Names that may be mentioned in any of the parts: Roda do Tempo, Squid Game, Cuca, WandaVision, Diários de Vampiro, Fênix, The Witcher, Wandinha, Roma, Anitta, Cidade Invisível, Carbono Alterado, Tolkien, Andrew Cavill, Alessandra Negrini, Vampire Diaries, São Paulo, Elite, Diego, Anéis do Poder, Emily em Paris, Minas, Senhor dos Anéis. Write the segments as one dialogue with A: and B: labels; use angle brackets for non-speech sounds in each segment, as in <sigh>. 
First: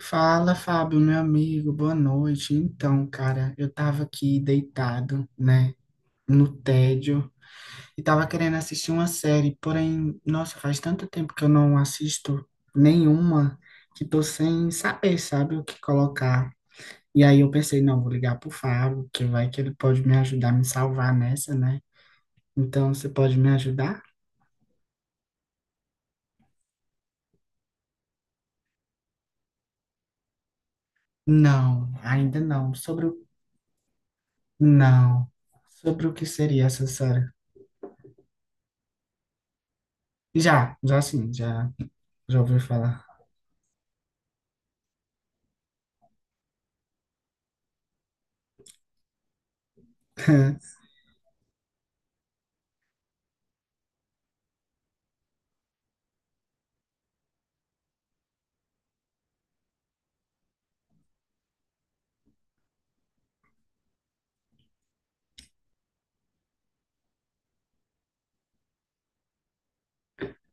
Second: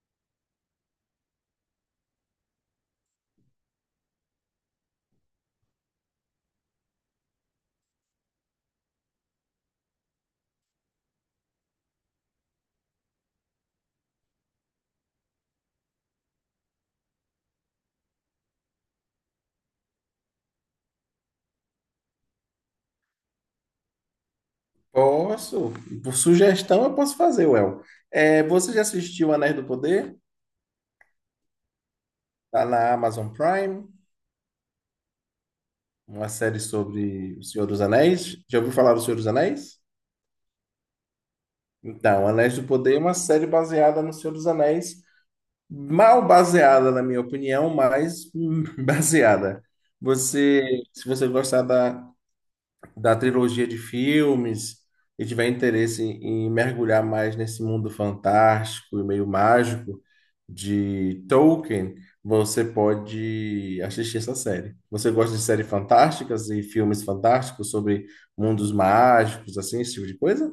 A: Fala, Fábio, meu amigo, boa noite. Então, cara, eu tava aqui deitado, né, no tédio, e tava querendo assistir uma série, porém, nossa, faz tanto tempo que eu não assisto nenhuma, que tô sem saber, sabe, o que colocar. E aí eu pensei, não, vou ligar pro Fábio, que vai que ele pode me ajudar, me salvar nessa, né? Então, você pode me ajudar?
B: Posso. Por sugestão, eu posso fazer, Well. É, você já assistiu Anéis do Poder?
A: Não, ainda
B: Tá
A: não.
B: na
A: Sobre o...
B: Amazon Prime,
A: Não. Sobre o que
B: uma série
A: seria essa série?
B: sobre o Senhor dos Anéis. Já ouviu falar do Senhor dos Anéis?
A: Já sim, já.
B: Então,
A: Já
B: Anéis
A: ouviu
B: do Poder é
A: falar?
B: uma série baseada no Senhor dos Anéis, mal baseada, na minha opinião, mas <laughs> baseada. Você,
A: <laughs>
B: se você gostar da, da trilogia de filmes e tiver interesse em mergulhar mais nesse mundo fantástico e meio mágico de Tolkien, você pode assistir essa série. Você gosta de séries fantásticas e filmes fantásticos sobre mundos mágicos, assim, esse tipo de coisa?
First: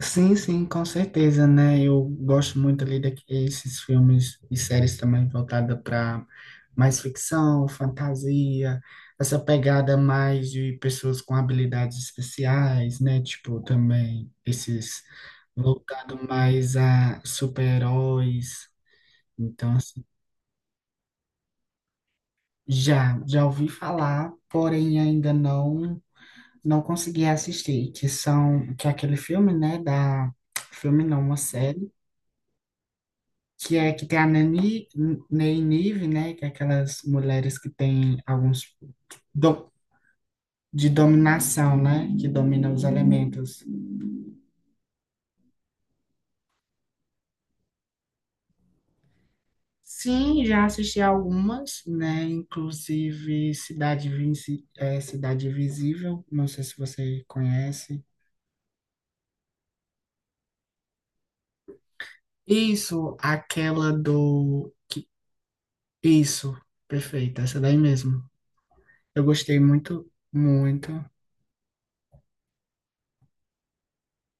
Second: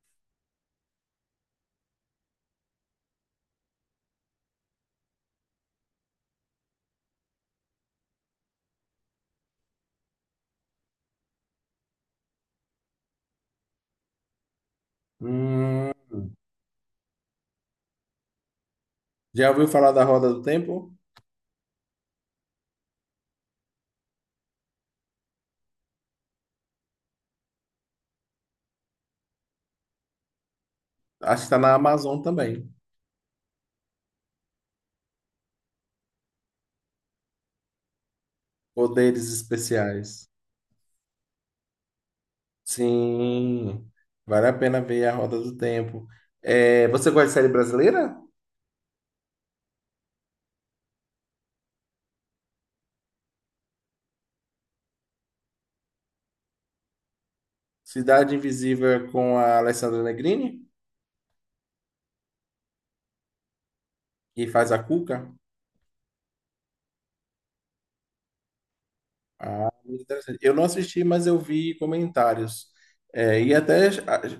A: Sim, sim, com certeza, né? Eu gosto muito ali desses filmes e séries também voltada para mais ficção, fantasia, essa pegada mais de pessoas com habilidades especiais, né? Tipo, também esses
B: Hum,
A: voltado mais a super-heróis.
B: já ouviu
A: Então,
B: falar
A: assim,
B: da Roda do Tempo?
A: já ouvi falar, porém ainda não. Não consegui assistir, que são, que é aquele filme, né, da, filme não, uma
B: Acho que está na
A: série,
B: Amazon também.
A: que é que tem a Nani, Ney Nive, né, que é aquelas mulheres que têm alguns,
B: Poderes
A: do,
B: especiais.
A: de dominação, né, que dominam os elementos.
B: Sim, vale a pena ver a Roda do Tempo. É, você gosta de série brasileira?
A: Sim, já assisti algumas, né, inclusive Cidade Invisível, não sei se você conhece.
B: Cidade Invisível é com a Alessandra Negrini,
A: Isso, aquela
B: que
A: do,
B: faz a
A: que,
B: Cuca.
A: isso, perfeito, essa daí mesmo. Eu gostei
B: Ah, muito
A: muito,
B: interessante. Eu não
A: muito.
B: assisti, mas eu vi comentários. É, e até,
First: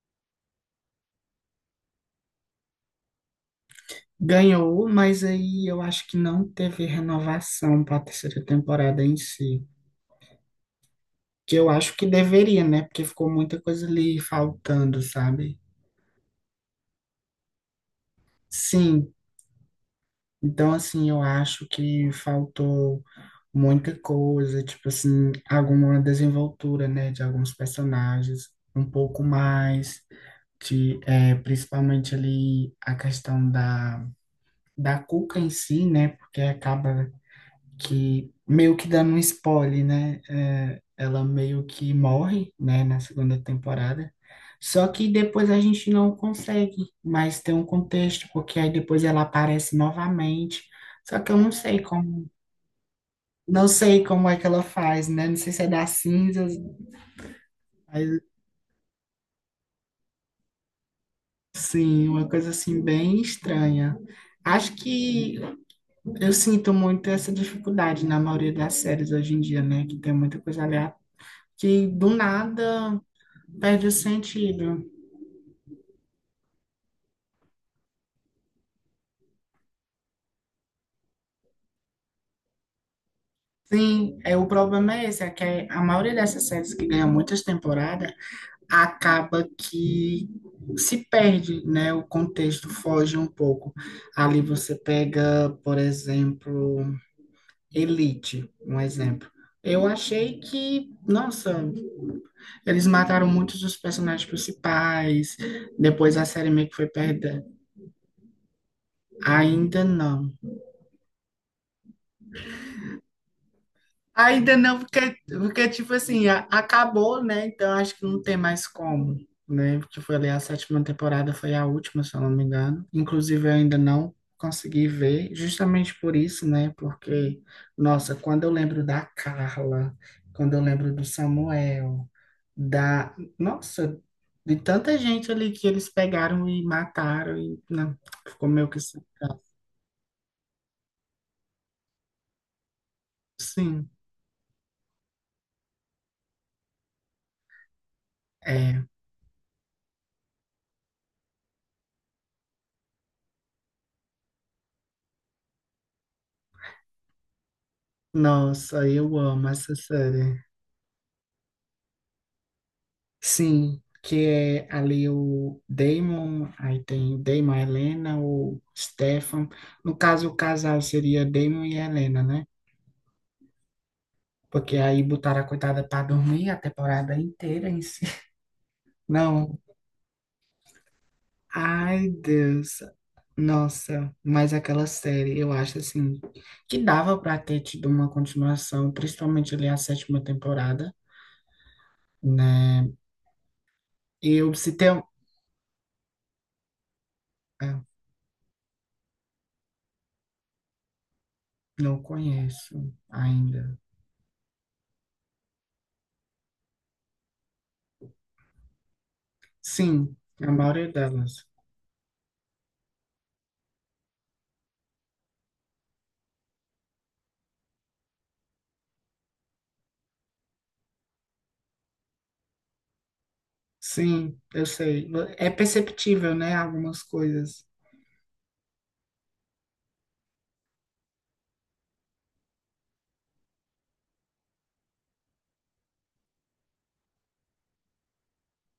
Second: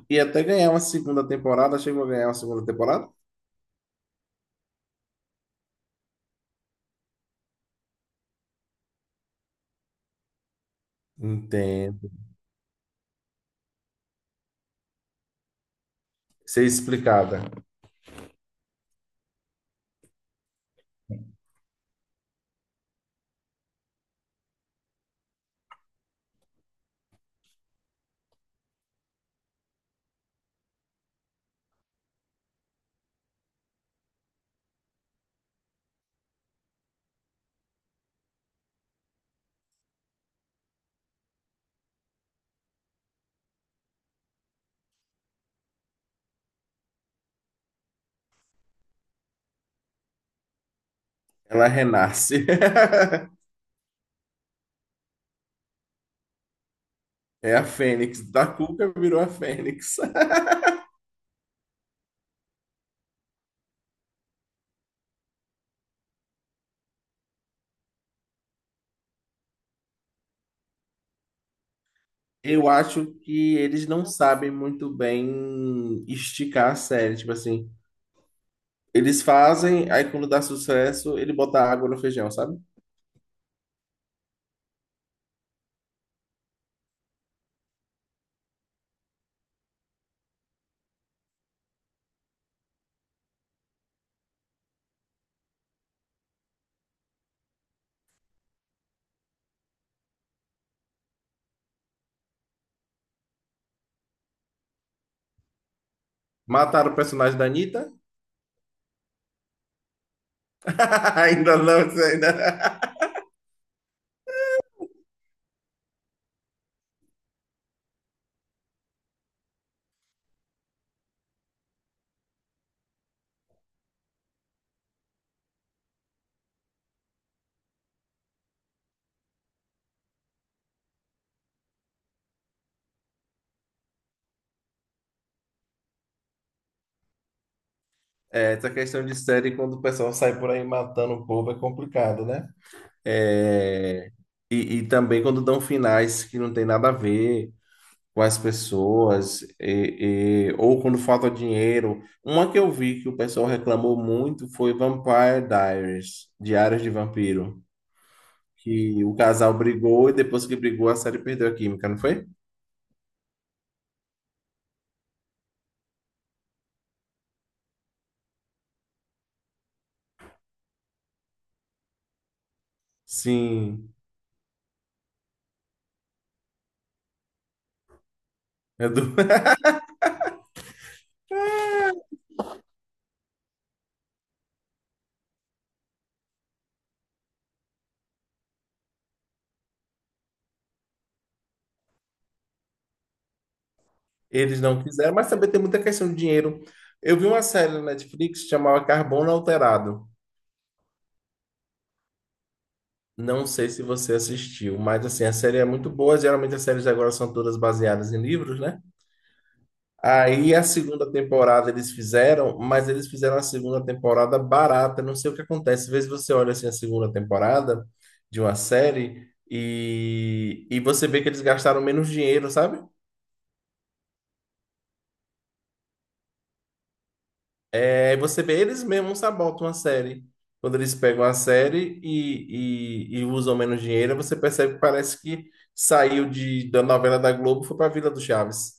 B: e até ganhar uma segunda temporada, chegou a ganhar uma segunda temporada?
A: Ganhou, mas aí eu acho que não teve renovação para a terceira temporada em si. Que eu acho que
B: Entendo.
A: deveria, né? Porque ficou muita coisa ali faltando, sabe?
B: Ser explicada.
A: Sim. Então, assim, eu acho que faltou muita coisa, tipo assim, alguma desenvoltura, né? De alguns personagens, um pouco mais. De, é, principalmente ali a questão da, da Cuca em si, né? Porque acaba que meio que dando um spoiler, né? É, ela meio que morre, né, na segunda temporada. Só que depois a gente não consegue mais ter um contexto, porque aí depois ela aparece novamente. Só que eu não
B: Ela
A: sei como,
B: renasce. <laughs>
A: não sei como é que ela faz, né? Não sei se é das cinzas,
B: É a Fênix.
A: mas
B: Da Cuca virou a Fênix. <laughs>
A: sim, uma coisa assim bem estranha. Acho que eu sinto muito essa dificuldade na maioria das séries hoje em dia, né? Que tem muita coisa aleatória que do
B: Eu
A: nada.
B: acho que eles
A: Perde o
B: não sabem
A: sentido.
B: muito bem esticar a série. Tipo assim, eles fazem, aí quando dá sucesso, ele bota água no feijão, sabe?
A: Sim, é, o problema é esse, é que a maioria dessas séries que ganha muitas temporadas acaba que se perde, né? O contexto foge um pouco. Ali você pega, por exemplo, Elite, um exemplo. Eu achei que, nossa, eles mataram muitos dos personagens principais, depois a série meio que foi
B: Mataram o personagem
A: perdendo.
B: da Anitta?
A: Ainda não.
B: <laughs> Ainda não, isso ainda.
A: Ainda não, porque, porque tipo assim, acabou, né? Então acho que não tem mais como, né? Porque foi ali a sétima temporada, foi a última, se eu não me engano. Inclusive, eu ainda não consegui ver, justamente por isso, né? Porque, nossa, quando eu lembro da Carla, quando eu lembro do Samuel, da. Nossa, de tanta gente ali que eles pegaram e mataram, e não, ficou
B: É,
A: meio
B: essa
A: que sem
B: questão de
A: graça.
B: série, quando o pessoal sai por aí matando o povo, é complicado, né?
A: Sim,
B: É, E, e também quando dão finais que não tem nada a ver com as
A: é.
B: pessoas, ou quando falta dinheiro. Uma que eu vi que o pessoal reclamou muito foi Vampire Diaries, Diários de Vampiro,
A: Nossa,
B: que o
A: eu amo
B: casal
A: essa
B: brigou e
A: série.
B: depois que brigou a série perdeu a química, não foi?
A: Sim, que é ali o Damon, aí tem o Damon, a Helena, o Stefan. No caso, o casal seria Damon e Helena, né?
B: Sim,
A: Porque aí botaram a coitada para dormir a temporada inteira em si.
B: é
A: <laughs>
B: do- <laughs>
A: Não, ai Deus, nossa, mas aquela série, eu acho assim, que dava para ter tido uma continuação, principalmente ali a sétima temporada, né? E eu
B: eles
A: se
B: não
A: tem. Um,
B: quiseram, mas também tem muita questão de dinheiro. Eu vi uma série na
A: ah,
B: Netflix chamada chamava Carbono Alterado.
A: não conheço
B: Não sei
A: ainda.
B: se você assistiu, mas assim, a série é muito boa. Geralmente as séries agora são todas baseadas em livros, né?
A: Sim, a
B: Aí a
A: maioria
B: segunda
A: delas.
B: temporada eles fizeram, mas eles fizeram a segunda temporada barata. Não sei o que acontece. Às vezes você olha assim a segunda temporada de uma série e você vê que eles gastaram menos dinheiro, sabe?
A: Sim, eu sei. É perceptível, né? Algumas coisas.
B: Aí você vê eles mesmos sabotam a série. Quando eles pegam a série e usam menos dinheiro, você percebe que parece que saiu da novela da Globo e foi para Vila do Chaves.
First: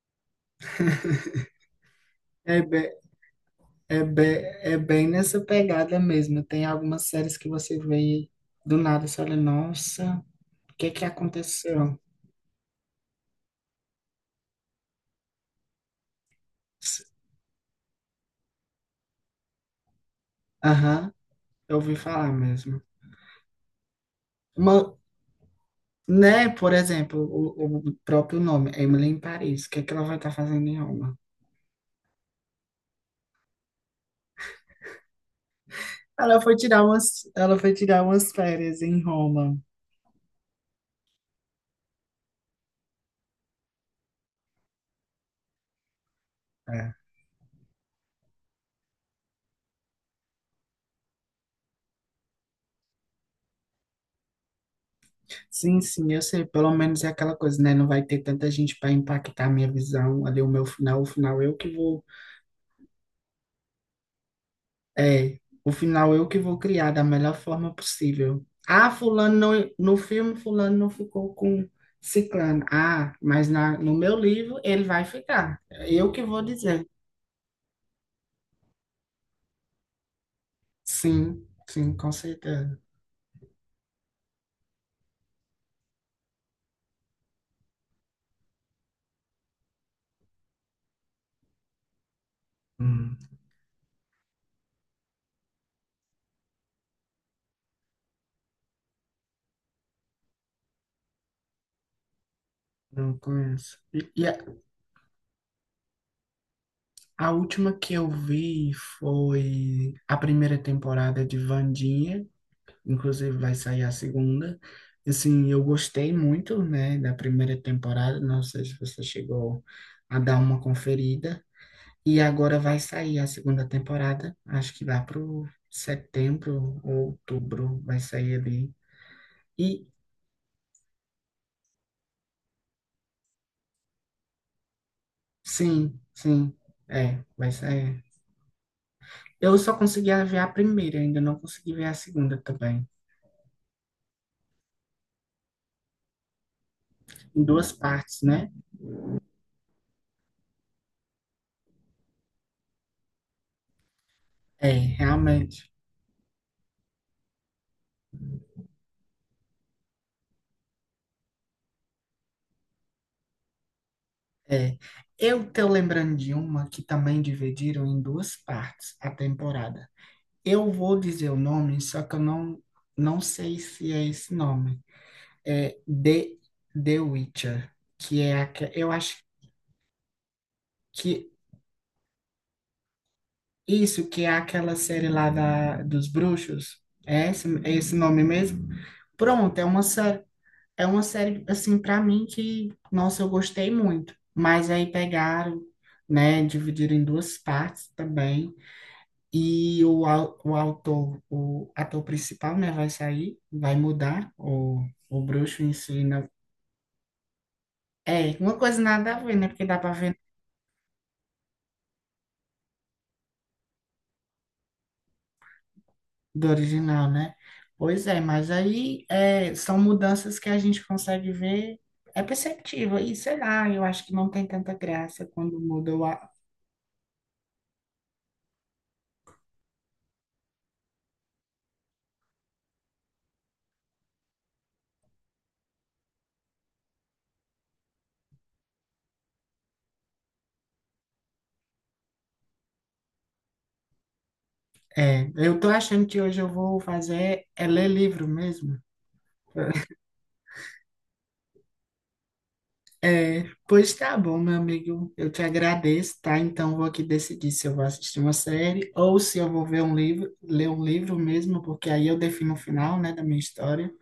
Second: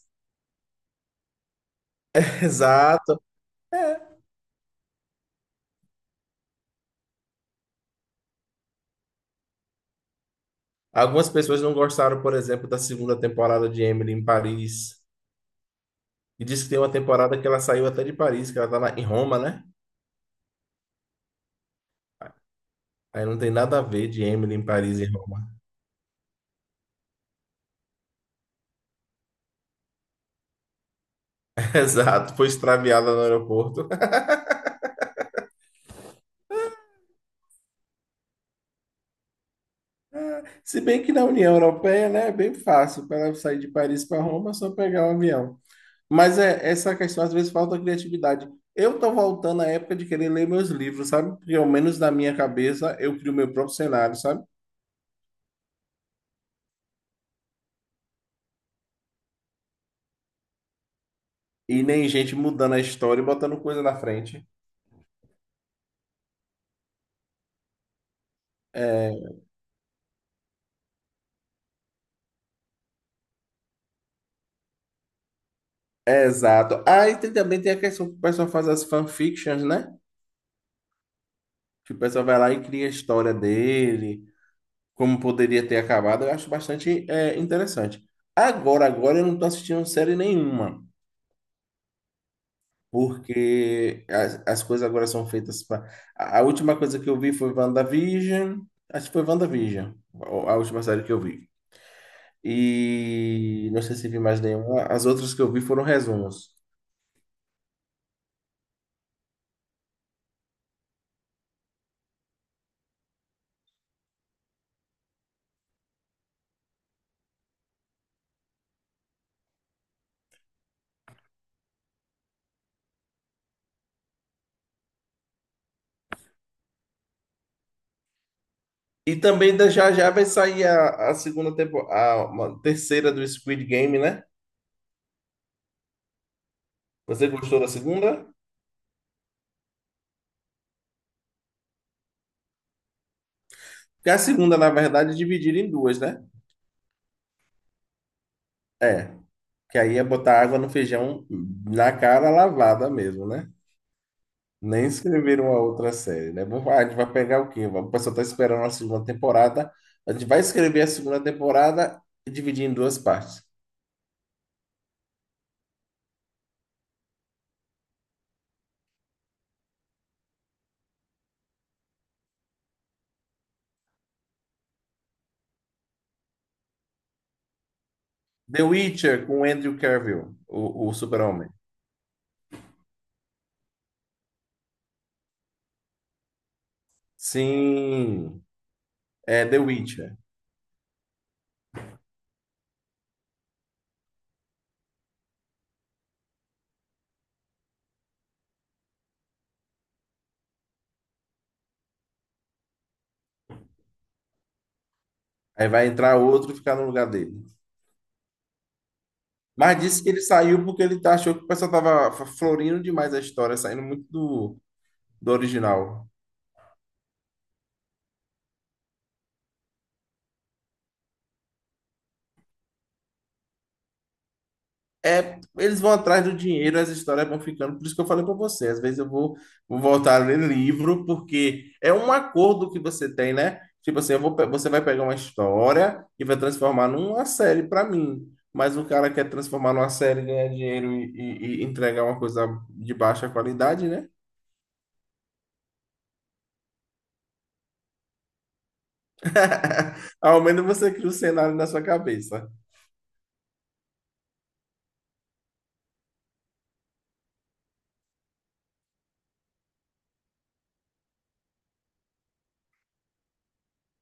B: <laughs>
A: É, be,
B: Exato.
A: é,
B: É.
A: be, é bem nessa pegada mesmo. Tem algumas séries que você vê e do nada, você olha, nossa, o que é que
B: Algumas pessoas não
A: aconteceu?
B: gostaram, por exemplo, da segunda temporada de Emily em Paris. E disse que tem uma
A: S-
B: temporada que ela saiu até de Paris, que ela tá lá em Roma, né?
A: Aham, eu ouvi falar mesmo.
B: Aí não tem nada a ver de Emily em
A: Uma,
B: Paris e Roma.
A: né, por exemplo, o próprio nome, Emily em Paris. O que é que ela vai estar fazendo em Roma?
B: <laughs> Exato, foi extraviada no aeroporto. <laughs>
A: Ela foi tirar umas, ela foi tirar umas férias em Roma.
B: Se bem que na União Europeia, né, é bem fácil para ela sair de Paris para Roma, é só pegar um avião. Mas é essa
A: É.
B: questão, às vezes falta criatividade. Eu tô voltando à época de querer ler meus livros, sabe? Porque ao menos na minha cabeça eu crio meu próprio cenário, sabe?
A: Sim, sim, eu sei, pelo menos é aquela coisa, né? Não vai ter tanta gente para impactar a minha visão ali, o meu final, o final eu que
B: E
A: vou,
B: nem gente mudando a história e botando coisa na frente.
A: é, o final eu que vou criar da melhor forma possível. Ah,
B: É,
A: fulano não, no filme fulano não ficou com ciclano. Ah, mas na, no meu livro ele vai ficar. Eu que
B: é
A: vou
B: exato.
A: dizer.
B: Aí tem, também tem a questão que o pessoal faz as fanfictions, né?
A: Sim,
B: Que
A: sim,
B: o
A: com
B: pessoal vai lá e
A: certeza.
B: cria a história dele, como poderia ter acabado, eu acho bastante é, interessante. Agora eu não estou assistindo série nenhuma,
A: Hum,
B: porque as coisas agora são feitas para. A última coisa que eu vi foi WandaVision, acho que foi WandaVision, a, a última série que eu vi.
A: não
B: E
A: conheço.
B: não sei se vi mais nenhuma, as outras que eu vi foram resumos.
A: A última que eu vi foi a primeira temporada de Wandinha, inclusive vai sair a segunda. Assim, eu gostei muito, né, da primeira temporada, não sei se você chegou a dar uma conferida. E agora vai sair a segunda temporada, acho que lá pro setembro ou outubro vai sair ali.
B: E também
A: E
B: já já vai sair a segunda temporada, a uma terceira do Squid Game, né?
A: sim, sim, é,
B: Você
A: vai
B: gostou da
A: sair.
B: segunda?
A: Eu só consegui ver a primeira, ainda não consegui ver a segunda também.
B: Porque a segunda, na verdade, é dividida em duas, né?
A: Em duas partes, né?
B: É. Que aí é botar água no feijão na cara lavada mesmo, né?
A: É,
B: Nem escreveram a
A: realmente.
B: outra série, né? Ah, a gente vai pegar o quê? O pessoal tá esperando a segunda temporada. A gente vai escrever a segunda temporada e dividir em duas partes.
A: É, eu tô lembrando de uma que também dividiram em duas partes a temporada. Eu vou dizer o nome, só que eu não, não sei se é esse nome. É The, The Witcher, que é
B: The
A: eu acho
B: Witcher com Andrew Cavill, o
A: que
B: super-homem.
A: isso que é aquela série lá da, dos bruxos. É esse nome
B: Sim,
A: mesmo?
B: é
A: Pronto,
B: The Witcher.
A: é uma série assim para mim que, nossa, eu gostei muito. Mas aí pegaram, né, dividiram em duas partes também. E o autor, o ator principal, né, vai sair, vai mudar, o bruxo
B: Aí
A: em
B: vai
A: si
B: entrar
A: não...
B: outro e ficar no lugar dele.
A: É, uma coisa nada a ver, né, porque dá
B: Mas
A: para
B: disse que
A: ver
B: ele saiu porque achou que o pessoal tava florindo demais a história, saindo muito do original.
A: do original, né? Pois é, mas aí é, são mudanças que a gente consegue ver, é perceptível, e sei lá, eu acho que não tem tanta graça
B: É,
A: quando
B: eles vão
A: muda o...
B: atrás do dinheiro, as histórias vão ficando. Por isso que eu falei para você, às vezes vou voltar a ler livro, porque é um acordo que você tem, né? Tipo assim, você vai pegar uma história e vai transformar numa série para mim. Mas o cara quer transformar numa série, ganhar dinheiro e entregar uma coisa de baixa qualidade, né?
A: É, eu tô achando que hoje eu vou fazer, é ler livro mesmo.
B: <laughs> Ao menos você cria o cenário na sua cabeça.
A: É, pois tá bom, meu amigo. Eu te agradeço, tá? Então vou aqui decidir se eu vou assistir uma série ou se eu vou ver um livro, ler um livro mesmo, porque aí eu defino o final, né, da minha história.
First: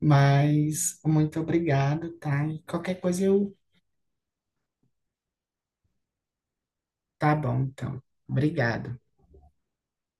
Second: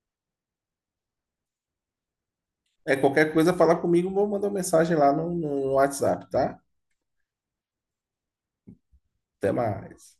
A: Mas muito obrigado, tá? E
B: É
A: qualquer coisa
B: qualquer coisa,
A: eu.
B: fala comigo, vou mandar uma mensagem lá no WhatsApp, tá?
A: Tá bom, então. Obrigado.
B: Até mais.